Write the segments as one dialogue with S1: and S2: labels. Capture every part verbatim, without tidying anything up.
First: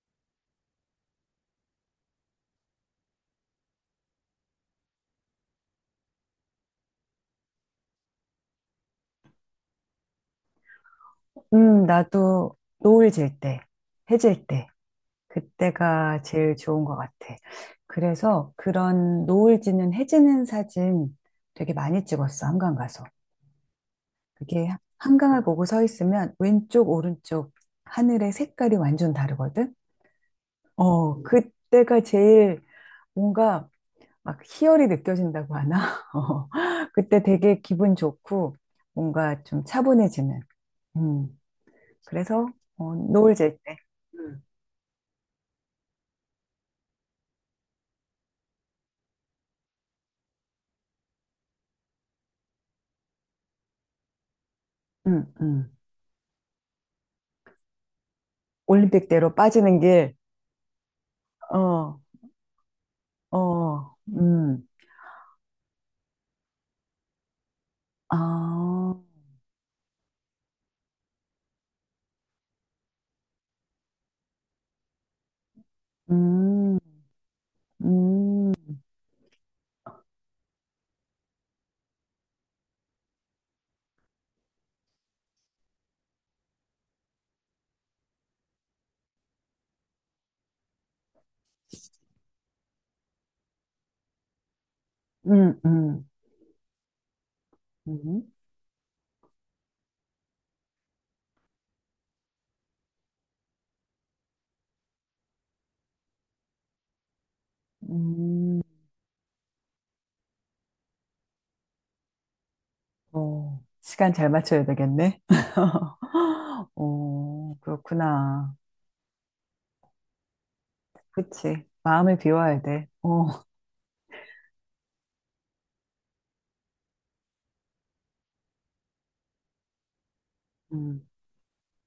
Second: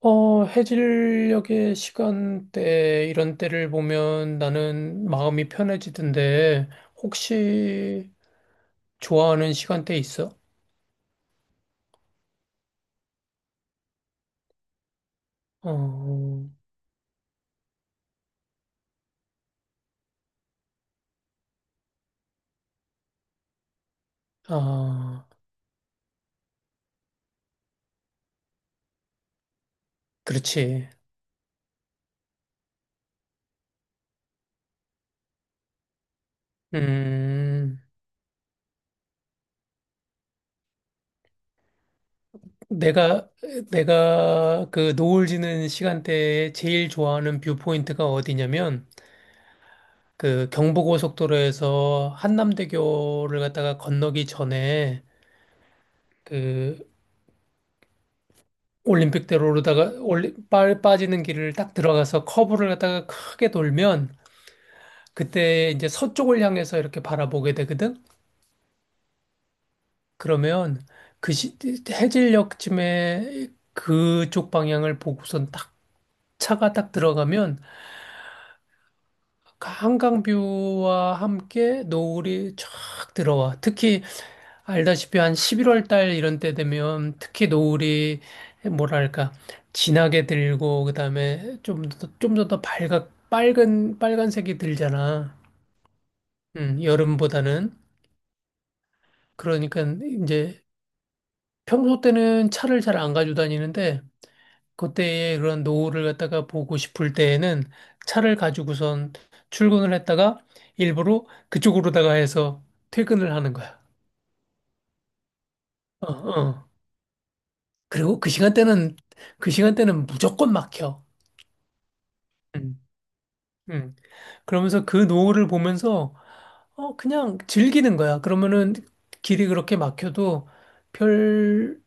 S1: 어, 해질녘의 시간대, 이런 때를 보면 나는 마음이 편해지던데, 혹시 좋아하는 시간대 있어?
S2: 음, 나도 노을 질 때, 해질 때, 그때가
S1: 어,
S2: 제일 좋은 것 같아. 그래서 그런 노을 지는 해 지는 사진 되게 많이 찍었어, 한강 가서. 그게
S1: 아,
S2: 한강을 보고 서 있으면 왼쪽, 오른쪽 하늘의 색깔이 완전 다르거든?
S1: 그렇지.
S2: 어, 그때가 제일 뭔가 막 희열이 느껴진다고 하나? 어, 그때 되게
S1: 음,
S2: 기분 좋고 뭔가 좀 차분해지는. 음, 그래서 어,
S1: 내가,
S2: 노을 질 때.
S1: 내가 그 노을 지는 시간대에 제일 좋아하는 뷰포인트가 어디냐면, 그 경부고속도로에서 한남대교를 갔다가 건너기 전에,
S2: 응, 응.
S1: 그
S2: 올림픽대로
S1: 올림픽대로
S2: 빠지는
S1: 오르다가
S2: 길.
S1: 올리, 빠, 빠지는 길을 딱
S2: 어,
S1: 들어가서 커브를 갖다가 크게
S2: 어,
S1: 돌면
S2: 음.
S1: 그때 이제 서쪽을 향해서 이렇게 바라보게 되거든.
S2: 아,
S1: 그러면 그 시, 해질녘쯤에 그쪽 방향을 보고선 딱 차가
S2: 음,
S1: 딱 들어가면
S2: 음,
S1: 한강뷰와 함께 노을이 쫙 들어와. 특히 알다시피 한 십일월 달 이런 때 되면 특히 노을이 뭐랄까 진하게 들고 그다음에 좀 더 좀 더 더 밝아 빨간 빨간색이 들잖아.
S2: 음, 음,
S1: 음, 여름보다는
S2: 음,
S1: 그러니까 이제 평소 때는 차를 잘 안 가지고 다니는데 그때의 그런 노을을 갖다가 보고 싶을 때에는 차를
S2: 음.
S1: 가지고선 출근을 했다가 일부러 그쪽으로다가 해서 퇴근을 하는
S2: 어,
S1: 거야.
S2: 시간 잘 맞춰야 되겠네.
S1: 어, 어.
S2: 오,
S1: 그리고 그
S2: 그렇구나.
S1: 시간대는 그 시간대는 무조건 막혀.
S2: 그치. 마음을 비워야
S1: 음,
S2: 돼. 어,
S1: 음. 그러면서 그 노을을 보면서 어, 그냥 즐기는 거야. 그러면은 길이 그렇게 막혀도
S2: 음,
S1: 별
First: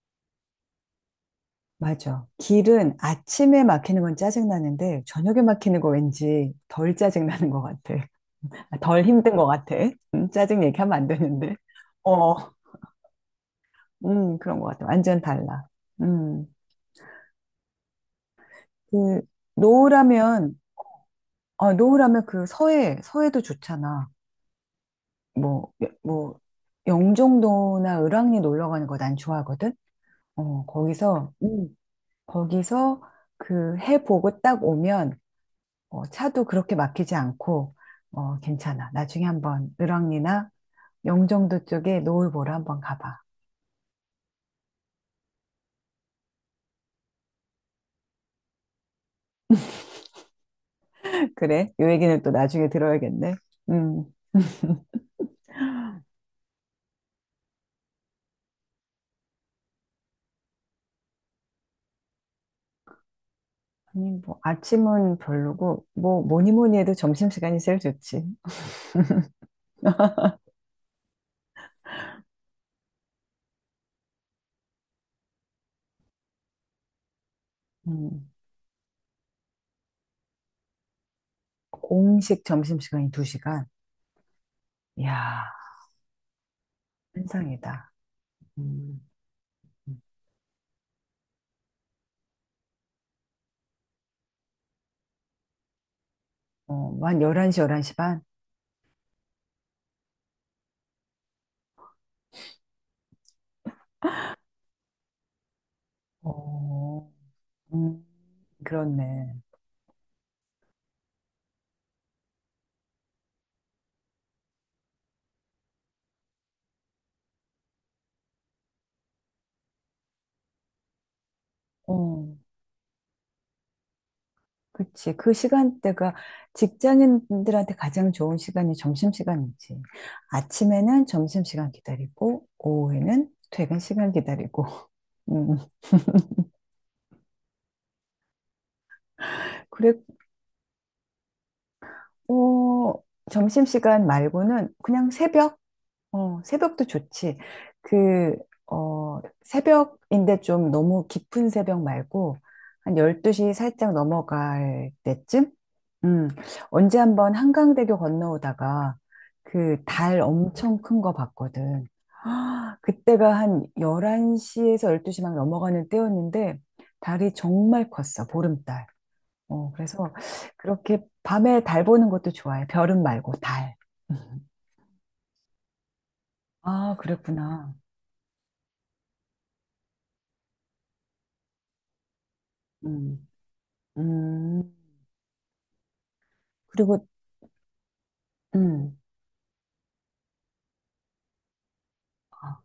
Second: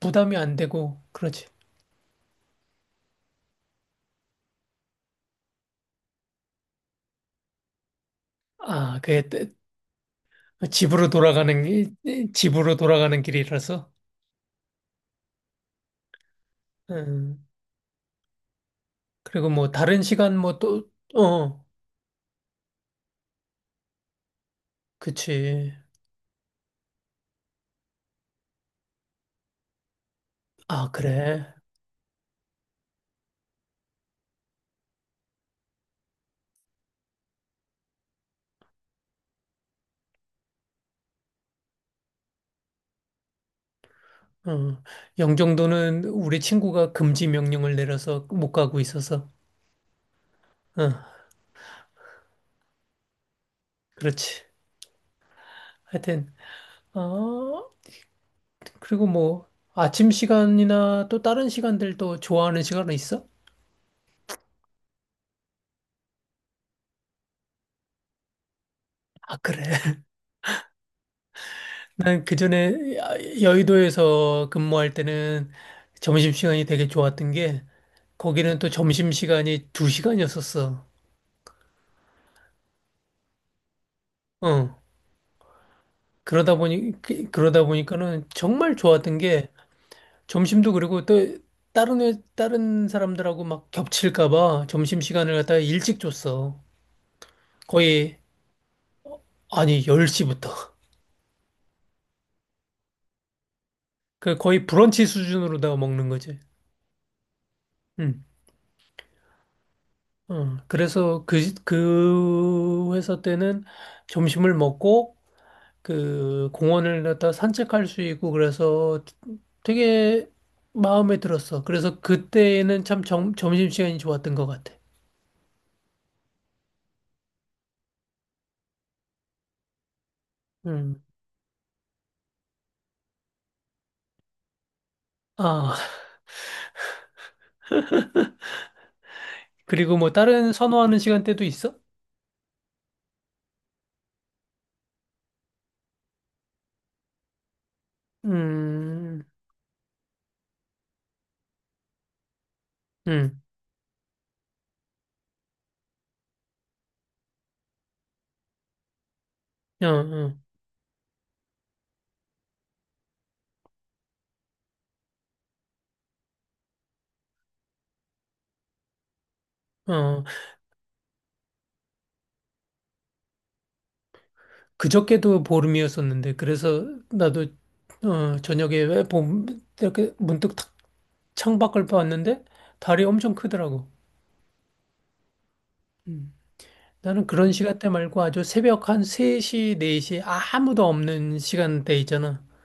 S1: 부담이 안 되고, 그렇지.
S2: 맞아. 길은 아침에 막히는 건 짜증나는데, 저녁에 막히는 거 왠지 덜 짜증나는 것 같아.
S1: 아,
S2: 덜
S1: 그게
S2: 힘든 것
S1: 때-
S2: 같아. 음, 짜증 얘기하면 안
S1: 집으로
S2: 되는데.
S1: 돌아가는, 길-
S2: 어.
S1: 집으로 돌아가는 길이라서.
S2: 음, 그런 것 같아. 완전 달라. 음,
S1: 음.
S2: 그,
S1: 그리고 뭐 다른 시간
S2: 노을하면,
S1: 뭐 또, 어,
S2: 어 노을하면 그 서해, 서해도 좋잖아. 뭐,
S1: 그치.
S2: 뭐, 영종도나 을왕리 놀러 가는 거 난 좋아하거든? 어,
S1: 아,
S2: 거기서,
S1: 그래.
S2: 음, 거기서 그 해 보고 딱 오면, 어, 차도 그렇게 막히지 않고, 어, 괜찮아. 나중에 한번 을왕리나 영종도 쪽에 노을 보러 한번 가봐.
S1: 어. 영종도는 우리 친구가 금지 명령을 내려서 못 가고 있어서. 어,
S2: 그래? 요 얘기는 또 나중에 들어야겠네. 음.
S1: 그렇지. 하여튼, 어, 그리고 뭐 아침 시간이나 또 다른 시간들도 좋아하는 시간은 있어?
S2: 아니, 뭐, 아침은 별로고, 뭐, 뭐니 뭐니 해도 점심시간이 제일 좋지.
S1: 아, 그래. 난 그전에 여의도에서 근무할 때는 점심시간이 되게 좋았던 게
S2: 음,
S1: 거기는 또 점심시간이 두시간이었었어.
S2: 공식 점심시간이 두 시간.
S1: 어.
S2: 이야,
S1: 그러다 보니 그- 그러다
S2: 환상이다.
S1: 보니까는 정말
S2: 음,
S1: 좋았던 게
S2: 음.
S1: 점심도 그리고 또 다른 회- 다른 사람들하고 막 겹칠까 봐 점심시간을 갖다가 일찍 줬어.
S2: 어, 뭐 한 열한 시, 열한 시
S1: 거의
S2: 반?
S1: 아니 열 시부터. 그 거의 브런치 수준으로 다 먹는 거지.
S2: 어, 음,
S1: 응.
S2: 그렇네.
S1: 어, 그래서 그, 그 회사 때는 점심을 먹고 그 공원을 갖다 산책할 수 있고 그래서 되게 마음에 들었어. 그래서
S2: 어,
S1: 그때는 참 점, 점심시간이 좋았던 것 같아.
S2: 그치. 그 시간대가 직장인들한테 가장 좋은 시간이 점심시간이지.
S1: 음.
S2: 아침에는 점심시간 기다리고, 오후에는 퇴근 시간 기다리고. 음,
S1: 아, 그리고 뭐 다른 선호하는 시간대도 있어?
S2: 어, 점심시간 말고는 그냥 새벽? 어, 새벽도 좋지. 그, 어,
S1: 음,
S2: 새벽인데 좀 너무 깊은 새벽 말고 한
S1: 음,
S2: 열두 시 살짝 넘어갈 때쯤? 음, 언제 한번 한강대교 건너오다가 그
S1: 어,
S2: 달
S1: 어,
S2: 엄청 큰 거 봤거든. 아, 그때가 한 열한 시에서 열두 시 막 넘어가는 때였는데 달이 정말 컸어, 보름달. 어, 그래서
S1: 어.
S2: 그렇게 밤에 달 보는 것도 좋아해. 별은 말고 달. 음.
S1: 그저께도 보름이었었는데 그래서
S2: 아,
S1: 나도
S2: 그랬구나.
S1: 어, 저녁에 왜 봄, 이렇게 문득 탁 창밖을 봤는데 달이
S2: 음,
S1: 엄청 크더라고.
S2: 음.
S1: 음.
S2: 그리고,
S1: 나는 그런 시간대 말고 아주 새벽
S2: 음,
S1: 한 세 시, 네 시 아무도 없는 시간대 있잖아.
S2: 아,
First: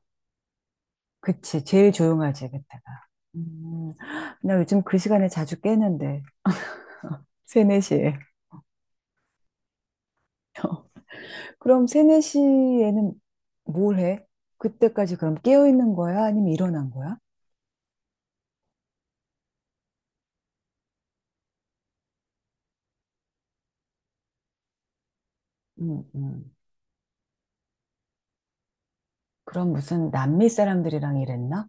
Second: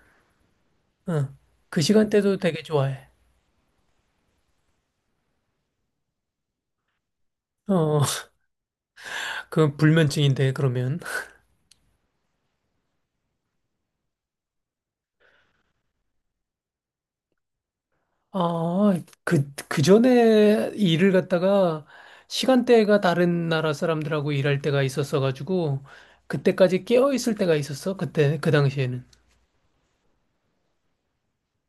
S1: 어.
S2: 그치.
S1: 그
S2: 제일
S1: 시간대도
S2: 조용하지,
S1: 되게
S2: 그때가.
S1: 좋아해.
S2: 음, 나 요즘 그 시간에 자주 깨는데, 세네
S1: 어,
S2: 시에.
S1: 그 불면증인데, 그러면.
S2: 그럼 세네 시에는뭘 해? 그때까지 그럼 깨어있는 거야? 아니면 일어난 거야?
S1: 아, 그, 그 전에 일을 갖다가 시간대가 다른 나라 사람들하고 일할 때가 있었어가지고,
S2: 음, 음.
S1: 그때까지 깨어 있을 때가 있었어. 그때, 그 당시에는.
S2: 그럼 무슨 남미 사람들이랑 일했나?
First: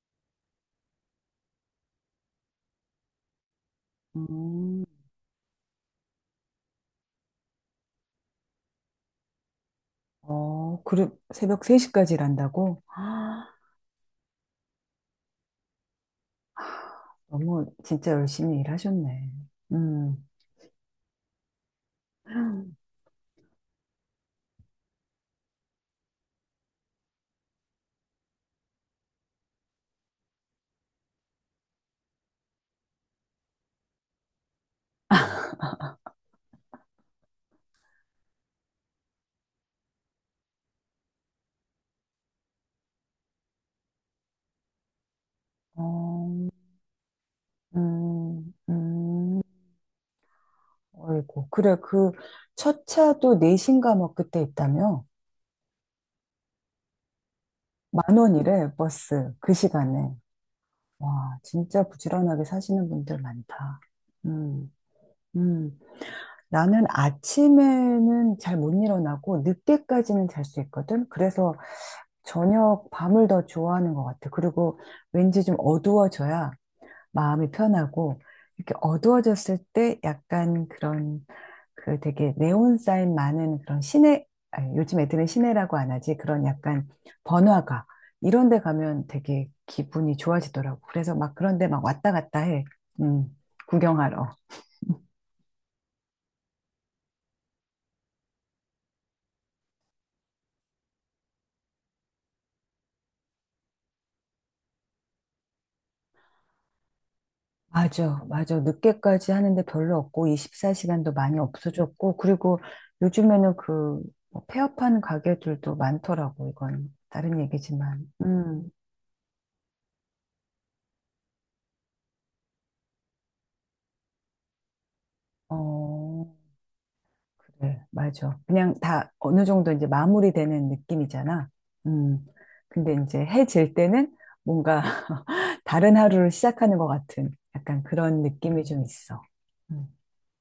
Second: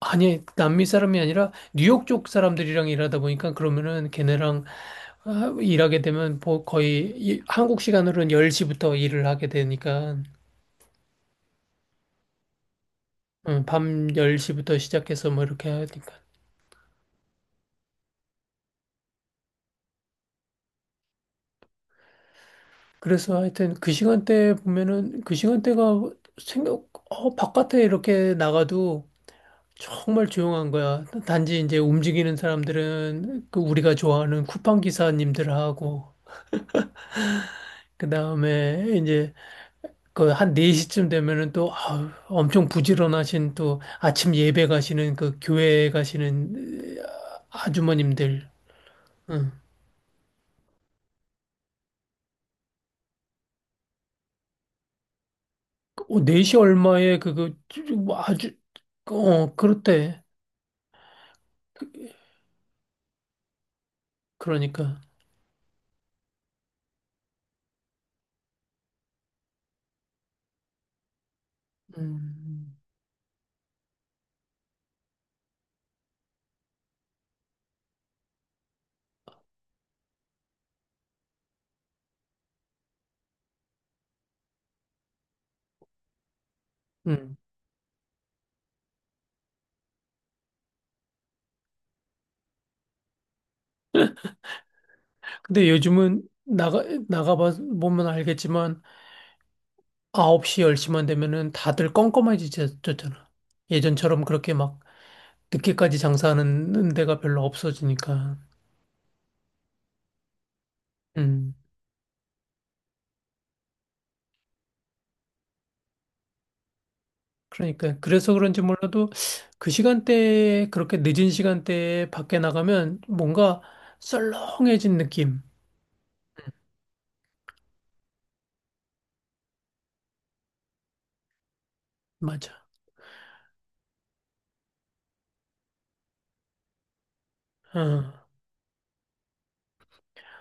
S1: 아니, 남미 사람이 아니라 뉴욕 쪽 사람들이랑 일하다 보니까 그러면은 걔네랑
S2: 음.
S1: 아, 일하게 되면 뭐 거의 이- 한국 시간으로는 열 시부터 일을 하게 되니까
S2: 어, 그래, 새벽 세 시까지 일한다고? 아,
S1: 음, 밤 열 시부터 시작해서 뭐 이렇게 하니까
S2: 너무 진짜 열심히 일하셨네. 음,
S1: 그래서 하여튼 그 시간대 보면은 그 시간대가 생각 어, 바깥에 이렇게 나가도 정말 조용한 거야. 단지 이제 움직이는 사람들은 그 우리가 좋아하는 쿠팡 기사님들하고 그다음에 그 한 네 시쯤 되면은 또 아우, 엄청 부지런하신 또 아침 예배 가시는 그 교회
S2: 어,
S1: 가시는 으, 아주머님들.
S2: 음, 음,
S1: 응.
S2: 어이구. 그래, 그, 첫 차도 내시인가 뭐 그때 있다며?
S1: 어, 네 시 얼마에 그거 쭈-
S2: 만
S1: 뭐 아주
S2: 원이래,
S1: 그,
S2: 버스. 그
S1: 어
S2: 시간에.
S1: 그렇대.
S2: 와, 진짜
S1: 그-
S2: 부지런하게 사시는 분들 많다. 음,
S1: 그러니까.
S2: 음. 나는 아침에는 잘 못 일어나고 늦게까지는 잘 수 있거든. 그래서
S1: 음.
S2: 저녁 밤을 더 좋아하는 것 같아. 그리고 왠지 좀 어두워져야 마음이 편하고 이렇게 어두워졌을 때 약간 그런 그 되게 네온 사인 많은 그런 시내, 아니, 요즘 애들은 시내라고 안 하지. 그런 약간
S1: 음.
S2: 번화가 이런 데 가면 되게 기분이 좋아지더라고. 그래서 막 그런 데 막 왔다 갔다 해. 음, 구경하러.
S1: 근데 요즘은 나가 나가 봐 보면 알겠지만 아홉 시 열 시만 되면은 다들 껌껌해지셨잖아. 예전처럼 그렇게 막 늦게까지 장사하는 데가 별로
S2: 맞아,
S1: 없어지니까.
S2: 맞아. 늦게까지 하는데 별로 없고, 이십사 시간도 많이
S1: 음.
S2: 없어졌고, 그리고 요즘에는 그, 뭐 폐업하는 가게들도 많더라고, 이건. 다른
S1: 그러니까
S2: 얘기지만.
S1: 그래서 그런지
S2: 음,
S1: 몰라도 그 시간대에 그렇게 늦은 시간대에 밖에 나가면 뭔가 썰렁해진 느낌.
S2: 어, 그래, 맞아. 그냥 다 어느 정도 이제 마무리되는 느낌이잖아. 음,
S1: 맞아.
S2: 근데 이제 해 질 때는 뭔가 다른 하루를 시작하는 것 같은
S1: 어.
S2: 약간 그런 느낌이 좀 있어. 음.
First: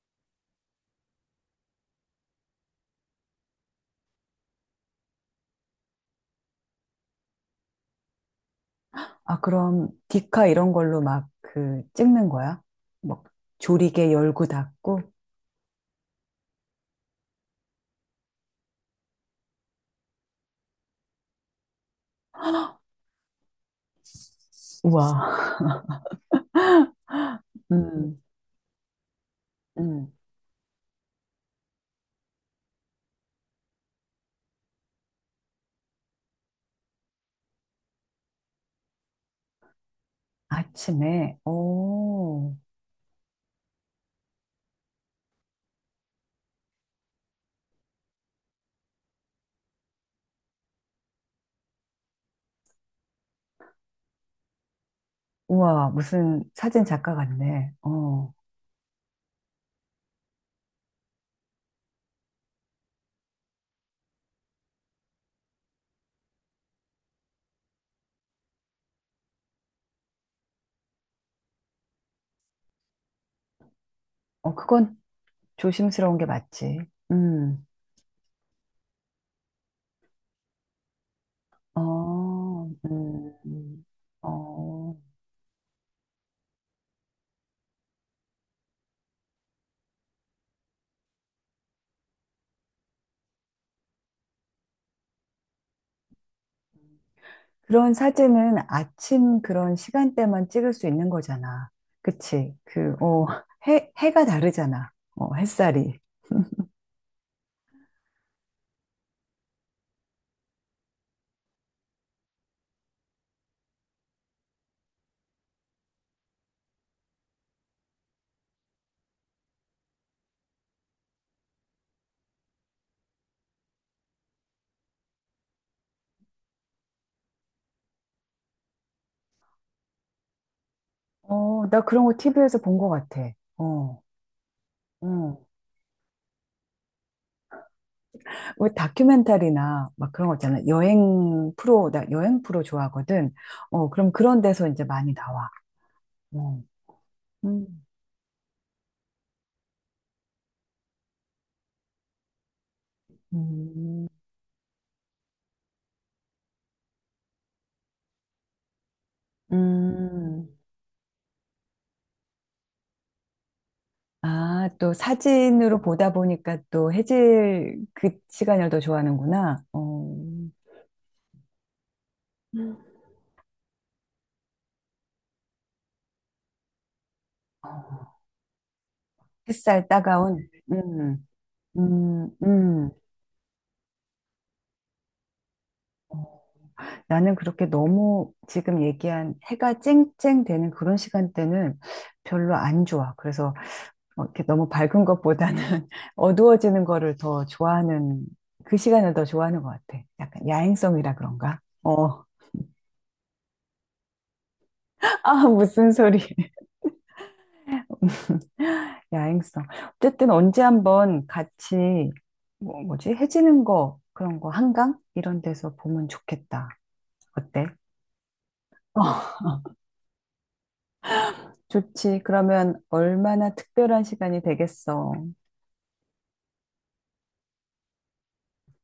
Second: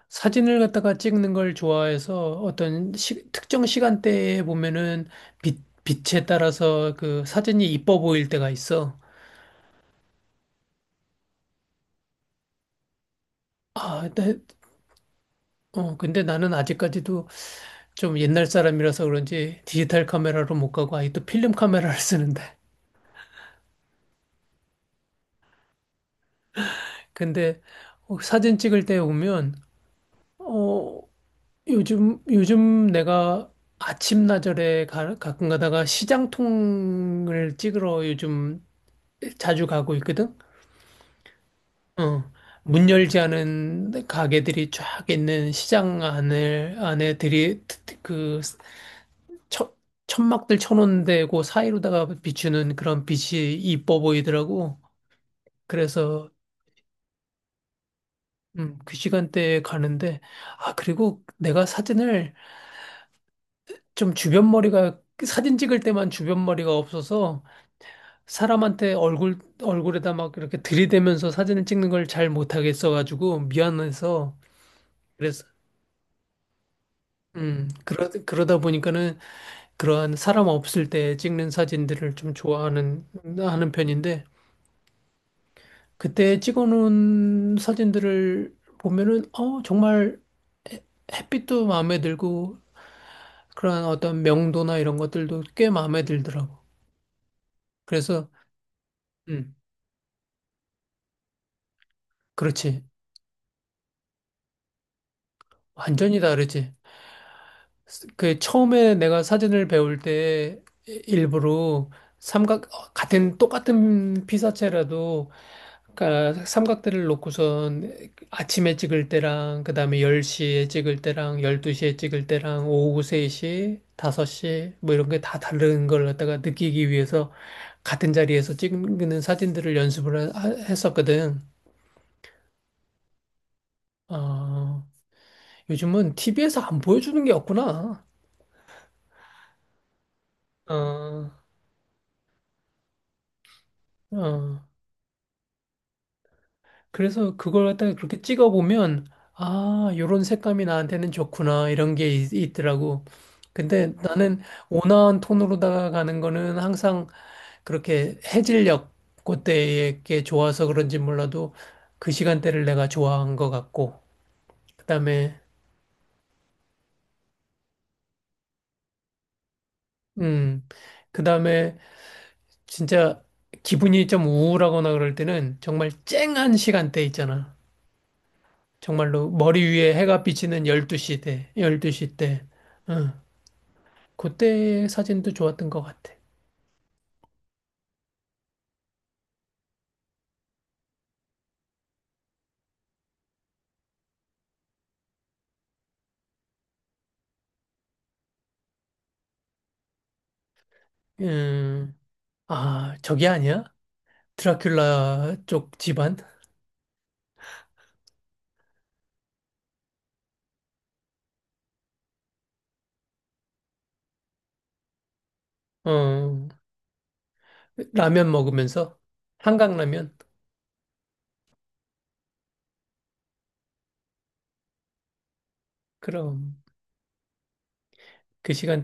S1: 사진을 갖다가 찍는 걸 좋아해서 어떤 시- 특정 시간대에 보면은 빛, 빛에 따라서 그 사진이 이뻐 보일 때가 있어.
S2: 아, 그럼 디카 이런 걸로 막 그 찍는 거야? 막
S1: 아,
S2: 조리개
S1: 근데,
S2: 열고 닫고?
S1: 어, 근데 나는 아직까지도 좀 옛날 사람이라서 그런지 디지털 카메라로 못 가고 아직도 필름 카메라를 쓰는데.
S2: 우와.
S1: 근데 어,
S2: 음,
S1: 사진 찍을 때 보면
S2: 음.
S1: 어, 요즘, 요즘 내가 아침나절에 가, 가끔 가다가 시장통을 찍으러 요즘 자주 가고 있거든?
S2: 아침에,
S1: 어.
S2: 오,
S1: 문 열지 않은 가게들이 쫙 있는 시장 안을, 안에 들이, 그, 천, 천막들 쳐놓은 데고 사이로다가 비추는 그런 빛이 이뻐 보이더라고.
S2: 우와,
S1: 그래서,
S2: 무슨 사진 작가 같네. 어,
S1: 음, 그 시간대에 가는데, 아, 그리고 내가 사진을 좀 주변 머리가, 사진 찍을 때만 주변 머리가 없어서, 사람한테 얼굴, 얼굴에다 막 이렇게 들이대면서 사진을 찍는 걸 잘 못하겠어가지고 미안해서
S2: 어, 그건
S1: 그래서,
S2: 조심스러운 게 맞지. 음,
S1: 음, 그러, 그러다 보니까는 그러한 사람 없을 때 찍는 사진들을 좀
S2: 어,
S1: 좋아하는,
S2: 음,
S1: 하는
S2: 음.
S1: 편인데
S2: 어.
S1: 그때 찍어놓은 사진들을 보면은, 어, 정말 햇빛도 마음에 들고 그러한 어떤 명도나 이런 것들도 꽤 마음에 들더라고.
S2: 그런
S1: 그래서,
S2: 사진은 아침
S1: 음,
S2: 그런 시간대만 찍을 수 있는 거잖아. 그치?
S1: 그렇지.
S2: 그, 어, 해, 해가 다르잖아. 어, 햇살이.
S1: 완전히 다르지. 그 처음에 내가 사진을 배울 때 일부러 삼각 같은 똑같은 피사체라도 그러니까 삼각대를 놓고선 아침에 찍을 때랑 그다음에 열 시에 찍을 때랑 열두 시에 찍을 때랑 오후 세 시, 다섯 시 뭐 이런 게 다 다른 걸 갖다가 느끼기 위해서 같은 자리에서 찍는 사진들을 연습을 하- 했었거든.
S2: 어, 나 그런 거 티비에서 본 것 같아. 어,
S1: 어,
S2: 어.
S1: 요즘은 티비에서 안 보여주는 게 없구나.
S2: 왜 다큐멘터리나 막 그런 거 있잖아.
S1: 어,
S2: 여행 프로, 나 여행 프로 좋아하거든. 어, 그럼 그런
S1: 어.
S2: 데서 이제 많이 나와. 어.
S1: 그래서
S2: 음,
S1: 그걸 갖다가 그렇게 찍어보면, 아, 요런 색감이 나한테는 좋구나, 이런 게 있, 있더라고. 근데
S2: 음,
S1: 나는 온화한 톤으로다가 가는 거는 항상 그렇게 해질녘 그때에 게
S2: 음.
S1: 좋아서 그런지 몰라도 그 시간대를 내가 좋아한 것 같고,
S2: 아, 또
S1: 그다음에,
S2: 사진으로 보다 보니까 또 해질 그 시간을 더 좋아하는구나. 어,
S1: 음, 그다음에
S2: 음.
S1: 진짜 기분이 좀 우울하거나 그럴 때는 정말 쨍한 시간대 있잖아.
S2: 어,
S1: 정말로 머리
S2: 햇살
S1: 위에 해가
S2: 따가운.
S1: 비치는 열두 시
S2: 음,
S1: 때, 열두 시
S2: 음,
S1: 때.
S2: 음.
S1: 응. 그때 사진도 좋았던 것 같아.
S2: 어. 나는 그렇게 너무 지금 얘기한 해가 쨍쨍 되는 그런 시간대는 별로 안 좋아. 그래서 어, 이렇게 너무 밝은 것보다는 어두워지는 거를 더 좋아하는, 그 시간을 더 좋아하는 것 같아. 약간 야행성이라 그런가?
S1: 음,
S2: 어.
S1: 아, 저게 아니야?
S2: 아,
S1: 드라큘라 쪽
S2: 무슨
S1: 집안?
S2: 소리. 야행성. 어쨌든 언제 한번 같이, 뭐, 뭐지? 해지는 거, 그런 거, 한강? 이런 데서 보면
S1: 어,
S2: 좋겠다. 어때?
S1: 라면 먹으면서?
S2: 어,
S1: 한강라면?
S2: 좋지. 그러면 얼마나 특별한 시간이 되겠어.
S1: 그럼, 그 시간대